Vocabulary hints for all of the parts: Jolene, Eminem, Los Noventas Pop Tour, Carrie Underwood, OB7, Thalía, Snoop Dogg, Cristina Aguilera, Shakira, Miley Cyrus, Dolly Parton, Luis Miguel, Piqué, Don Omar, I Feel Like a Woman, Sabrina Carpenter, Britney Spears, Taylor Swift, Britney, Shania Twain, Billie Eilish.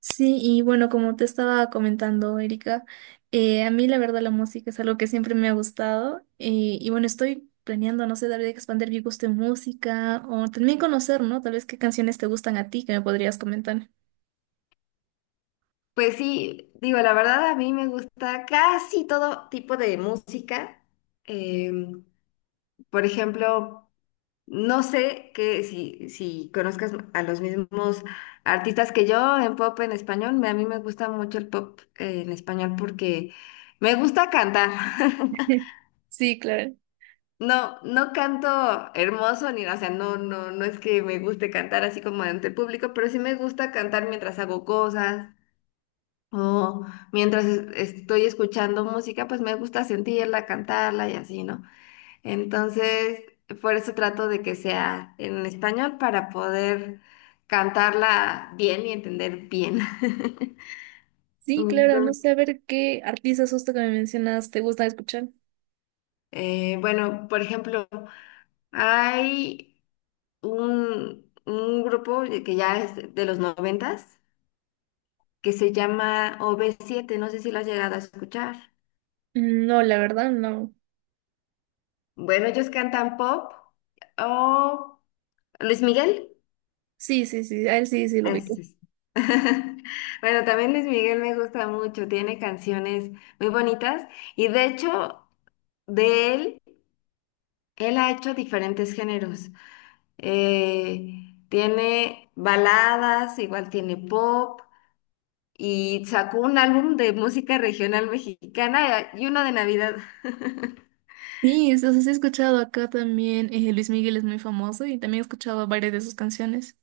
Sí, y bueno, como te estaba comentando, Erika, a mí la verdad la música es algo que siempre me ha gustado y bueno, estoy planeando, no sé, tal vez expandir mi gusto en música o también conocer, ¿no? Tal vez qué canciones te gustan a ti que me podrías comentar. Pues sí, digo, la verdad a mí me gusta casi todo tipo de música. Em, por ejemplo, no sé que si conozcas a los mismos artistas que yo en pop en español, a mí me gusta mucho el pop en español porque me gusta cantar. Sí, claro. No, no canto hermoso ni, o sea, no, no, no es que me guste cantar así como ante el público, pero sí me gusta cantar mientras hago cosas. O mientras estoy escuchando música, pues me gusta sentirla, cantarla y así, ¿no? Entonces, por eso trato de que sea en español para poder cantarla bien y entender bien. Sí, claro, no Entonces, sé, a ver qué artistas justo que me mencionas te gusta escuchar. Bueno, por ejemplo, hay un grupo que ya es de los noventas que se llama OB7, no sé si lo has llegado a escuchar. Mm, no, la verdad, no. Bueno, ellos cantan pop. O Luis Miguel. Sí, sí, sí, a él sí, sí lo Es- ubico. es- Bueno, también Luis Miguel me gusta mucho, tiene canciones muy bonitas y de hecho de él, él ha hecho diferentes géneros. Tiene baladas, igual tiene pop y sacó un álbum de música regional mexicana y uno de Navidad. Sí, entonces he escuchado acá también, Luis Miguel es muy famoso y también he escuchado varias de sus canciones.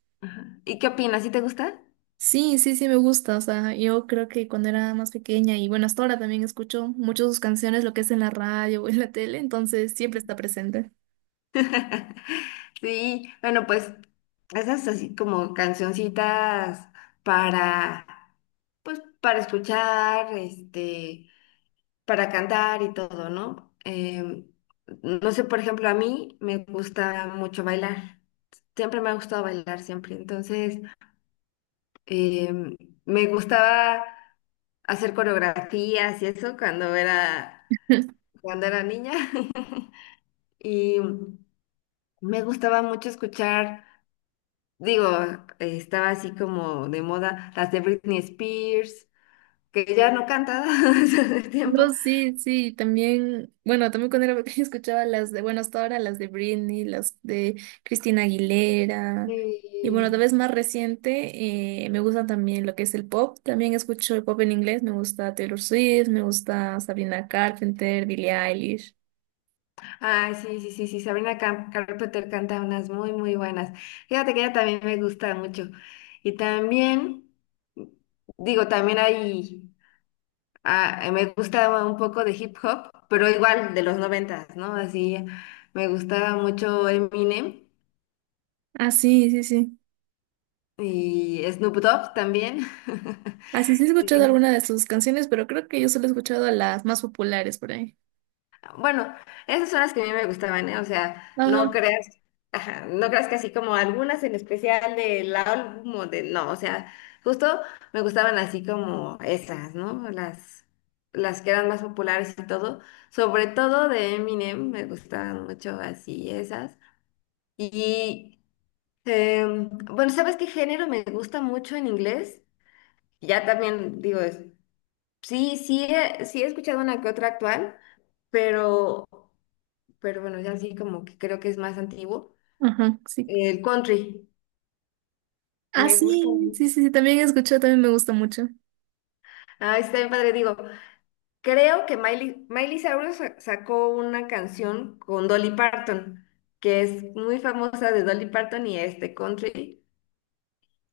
¿Y qué opinas? ¿Sí te gusta? Sí, sí, sí, me gusta. O sea, yo creo que cuando era más pequeña y bueno, hasta ahora también escucho muchas de sus canciones, lo que es en la radio o en la tele, entonces siempre está presente. Sí, bueno, pues esas así como cancioncitas para pues para escuchar, este, para cantar y todo, ¿no? No sé, por ejemplo, a mí me gusta mucho bailar. Siempre me ha gustado bailar, siempre. Entonces, em, me gustaba hacer coreografías y eso cuando era, cuando era niña. Y me gustaba mucho escuchar, digo, estaba así como de moda, las de Britney Spears, que ya no canta hace tiempo. No, sí, sí, también, bueno, también cuando era pequeña escuchaba las de, bueno, hasta ahora las de Britney, las de Cristina Aguilera, y bueno, tal Y, vez más reciente, me gusta también lo que es el pop, también escucho el pop en inglés, me gusta Taylor Swift, me gusta Sabrina Carpenter, Billie Eilish. ay, sí, sí, sí, sí, Sabrina Carpenter canta unas muy, muy buenas. Fíjate que ella también me gusta mucho. Y también, digo, también hay, ah, me gusta un poco de hip hop, pero igual de los noventas, ¿no? Así, me gustaba mucho Eminem Ah, sí, sí, sí. y Snoop Dogg también. Así sí he escuchado alguna de sus canciones, pero creo que yo solo he escuchado las más populares por ahí. Bueno, esas son las que a mí me gustaban, ¿eh? O sea, no Ajá, creas, ajá, no creas que así como algunas en especial del álbum o de, no, o sea, justo me gustaban así como esas, ¿no? Las que eran más populares y todo, sobre todo de Eminem, me gustaban mucho así esas. Y, bueno, ¿sabes qué género me gusta mucho en inglés? Ya también digo, sí, sí, sí he escuchado una que otra actual pero pero bueno, ya sí como que creo que es más antiguo. ajá, sí. El country, Ah, me gusta sí, sí, mucho. sí, sí, también he escuchado, también me gusta mucho. Ah, está bien padre, digo, creo que Miley Cyrus sacó una canción con Dolly Parton, que es muy famosa de Dolly Parton y este country.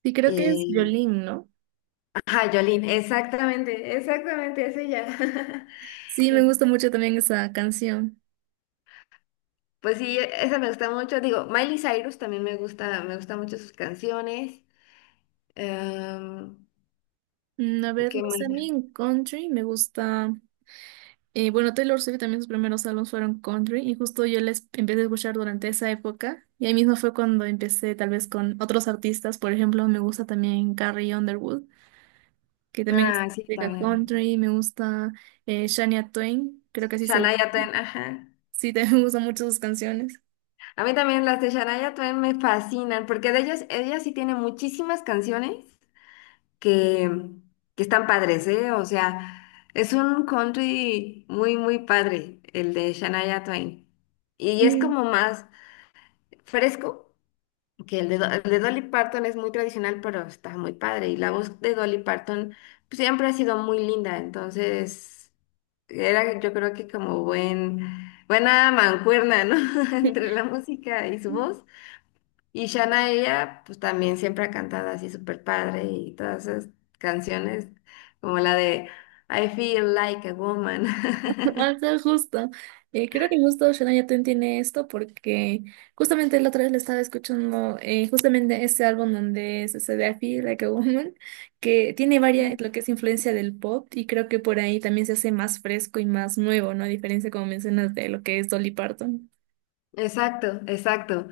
Sí, creo que es Y Jolene, ¿no? ajá, Jolene, exactamente, exactamente, es ella. Sí, me gusta mucho también esa canción. Pues sí, esa me gusta mucho. Digo, Miley Cyrus también me gusta mucho sus canciones. Em, Mm, a ver, no ¿Qué sé, más? a mí en country me gusta... bueno, Taylor Swift también sus primeros álbumes fueron country y justo yo les empecé a escuchar durante esa época y ahí mismo fue cuando empecé tal vez con otros artistas, por ejemplo, me gusta también Carrie Underwood, que también hace Ah, sí, música también. country, me gusta Shania Twain, creo que así se llama. Shania Twain, ajá. Sí, también me gustan mucho sus canciones. A mí también las de Shania Twain me fascinan, porque de ellas, ella sí tiene muchísimas canciones que, que están padres, ¿eh? O sea, es un country muy, muy padre, el de Shania Twain. Y es Sí. como más fresco que el de, el de Dolly Parton, es muy tradicional, pero está muy padre. Y la voz de Dolly Parton pues, siempre ha sido muy linda, entonces. Era, yo creo que como buena mancuerna, ¿no? Entre la música y su voz. Y Shana, ella, pues también siempre ha cantado así súper padre y todas esas canciones, como la de I Feel Like a Woman. Ah, está justo. Creo que justo Shania Twain tiene esto porque justamente la otra vez le estaba escuchando justamente ese álbum donde es ese de I Feel Like a Woman, que tiene varias, lo que es influencia del pop y creo que por ahí también se hace más fresco y más nuevo, ¿no? A diferencia, como mencionas, de lo que es Dolly Parton. Exacto, exacto.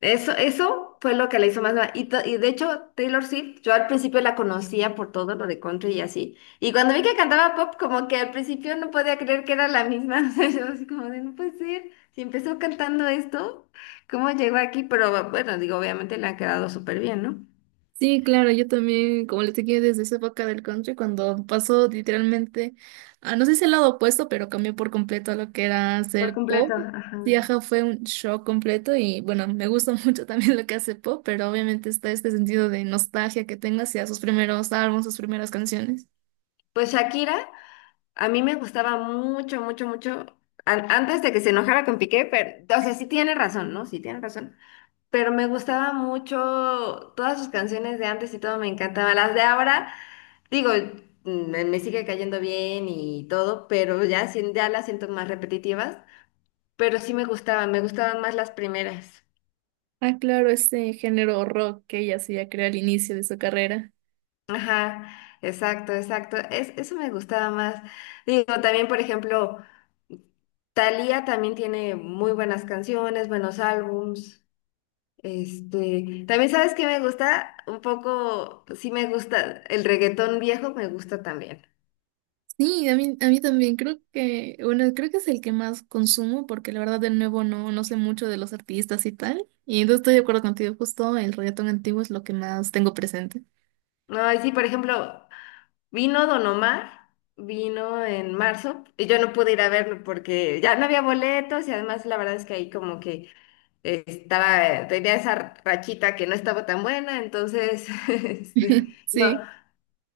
Eso fue lo que la hizo más nueva. Y, y de hecho, Taylor Swift, yo al principio la conocía por todo lo de country y así. Y cuando vi que cantaba pop, como que al principio no podía creer que era la misma. O sea, yo así como de, no puede ser. Si empezó cantando esto, ¿cómo llegó aquí? Pero bueno, digo, obviamente le ha quedado súper bien, ¿no? Sí, claro, yo también, como les dije, desde esa época del country, cuando pasó literalmente, a, no sé si el lado opuesto, pero cambió por completo a lo que era Por hacer completo, pop. Sí, ajá. ajá, fue un shock completo y bueno, me gusta mucho también lo que hace pop, pero obviamente está este sentido de nostalgia que tengo hacia sus primeros álbumes, sus primeras canciones. Pues Shakira, a mí me gustaba mucho, mucho, mucho. Antes de que se enojara con Piqué, pero, o sea, sí tiene razón, ¿no? Sí tiene razón. Pero me gustaba mucho todas sus canciones de antes y todo me encantaba. Las de ahora, digo, me sigue cayendo bien y todo, pero ya, ya las siento más repetitivas, pero sí me gustaban más las primeras. Ah, claro, ese género rock que ella hacía, creo, al inicio de su carrera. Ajá, exacto, exacto. Eso me gustaba más. Digo, también, por ejemplo, Thalía también tiene muy buenas canciones, buenos álbums. Este, también sabes que me gusta un poco, pues, sí me gusta, el reggaetón viejo me gusta también. Sí, a mí también creo que, bueno, creo que es el que más consumo porque la verdad de nuevo no, no sé mucho de los artistas y tal. Y entonces estoy de acuerdo contigo, justo el reggaetón antiguo es lo que más tengo presente. No, y sí, por ejemplo, vino Don Omar, vino en marzo, y yo no pude ir a verlo porque ya no había boletos y además la verdad es que ahí como que estaba, tenía esa rachita que no estaba tan buena, entonces, este, no. Sí,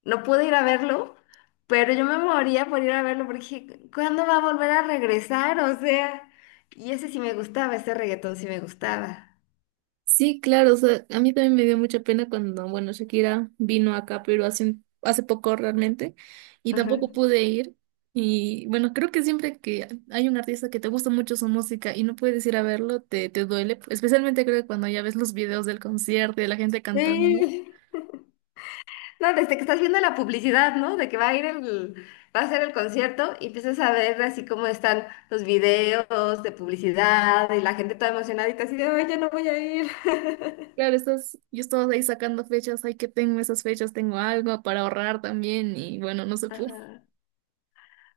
No pude ir a verlo, pero yo me moría por ir a verlo porque dije, ¿cuándo va a volver a regresar? O sea, y ese sí me gustaba, ese reggaetón sí me gustaba. sí, claro, o sea, a mí también me dio mucha pena cuando, bueno, Shakira vino acá, pero hace, hace poco realmente y Ajá. tampoco pude ir. Y bueno, creo que siempre que hay un artista que te gusta mucho su música y no puedes ir a verlo, te duele, especialmente creo que cuando ya ves los videos del concierto y de la gente cantando. Sí. No, desde que estás viendo la publicidad, ¿no? De que va a ir va a ser el concierto y empiezas a ver así como están los videos de publicidad y la gente toda emocionadita así de, ay, ya no voy a ir. Claro, estás, yo estaba ahí sacando fechas, ay, que tengo esas fechas, tengo algo para ahorrar también, y bueno, no se pudo. Ajá.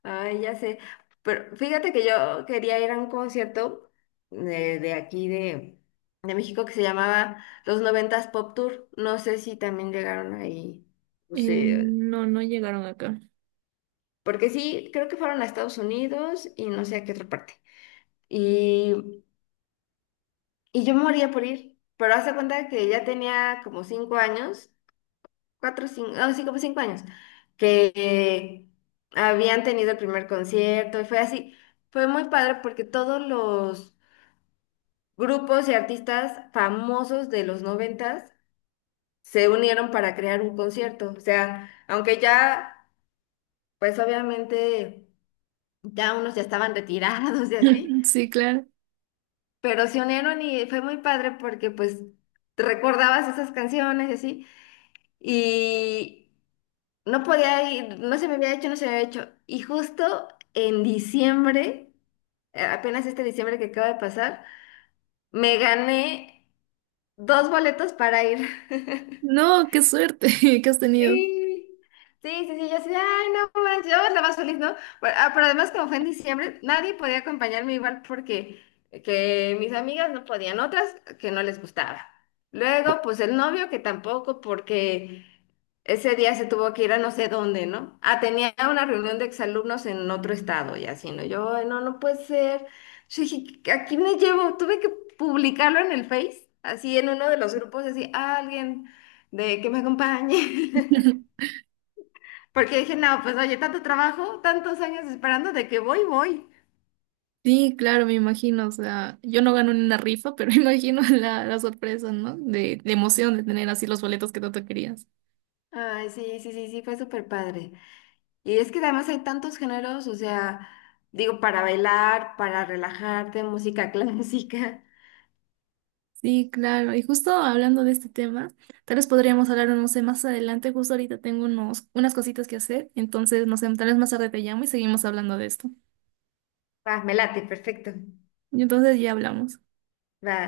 Ay, ya sé. Pero fíjate que yo quería ir a un concierto de aquí de México que se llamaba Los Noventas Pop Tour. No sé si también llegaron ahí. No sé. No, no llegaron acá. Porque sí, creo que fueron a Estados Unidos y no sé a qué otra parte. Y, y yo me moría por ir. Pero hace cuenta que ya tenía como cinco años, cuatro, cinco, no, sí, como cinco años, que habían tenido el primer concierto y fue así. Fue muy padre porque todos los grupos y artistas famosos de los noventas se unieron para crear un concierto. O sea, aunque ya, pues obviamente, ya unos ya estaban retirados y así, Sí, claro. pero se unieron y fue muy padre porque pues recordabas esas canciones y así, y no podía ir, no se me había hecho, no se me había hecho. Y justo en diciembre, apenas este diciembre que acaba de pasar, me gané 2 boletos para ir. No, qué suerte que has tenido. Sí. Sí, sí, sí, yo así, de, ay, no manches, yo la más feliz, ¿no? Pero, ah, pero además, como fue en diciembre, nadie podía acompañarme igual porque que mis amigas no podían, otras que no les gustaba. Luego, pues el novio que tampoco, porque ese día se tuvo que ir a no sé dónde, ¿no? Ah, tenía una reunión de exalumnos en otro estado y así, ¿no? Yo, "Ay, no, no puede ser." Yo dije, ¿a quién me llevo? Tuve que publicarlo en el Face, así en uno de los grupos, así, "Ah, alguien de que me acompañe." Porque dije, no, pues oye, tanto trabajo, tantos años esperando de que voy, voy. Sí, claro, me imagino, o sea, yo no gano en una rifa, pero imagino la sorpresa, ¿no? De emoción de tener así los boletos que tanto querías. Ay, sí, sí, sí, sí, fue súper padre. Y es que además hay tantos géneros, o sea, digo, para bailar, para relajarte, música clásica. Sí, claro, y justo hablando de este tema, tal vez podríamos hablar, no sé, más adelante, justo ahorita tengo unas cositas que hacer, entonces, no sé, tal vez más tarde te llamo y seguimos hablando de esto. Va, me late, perfecto. Y entonces ya hablamos. Va.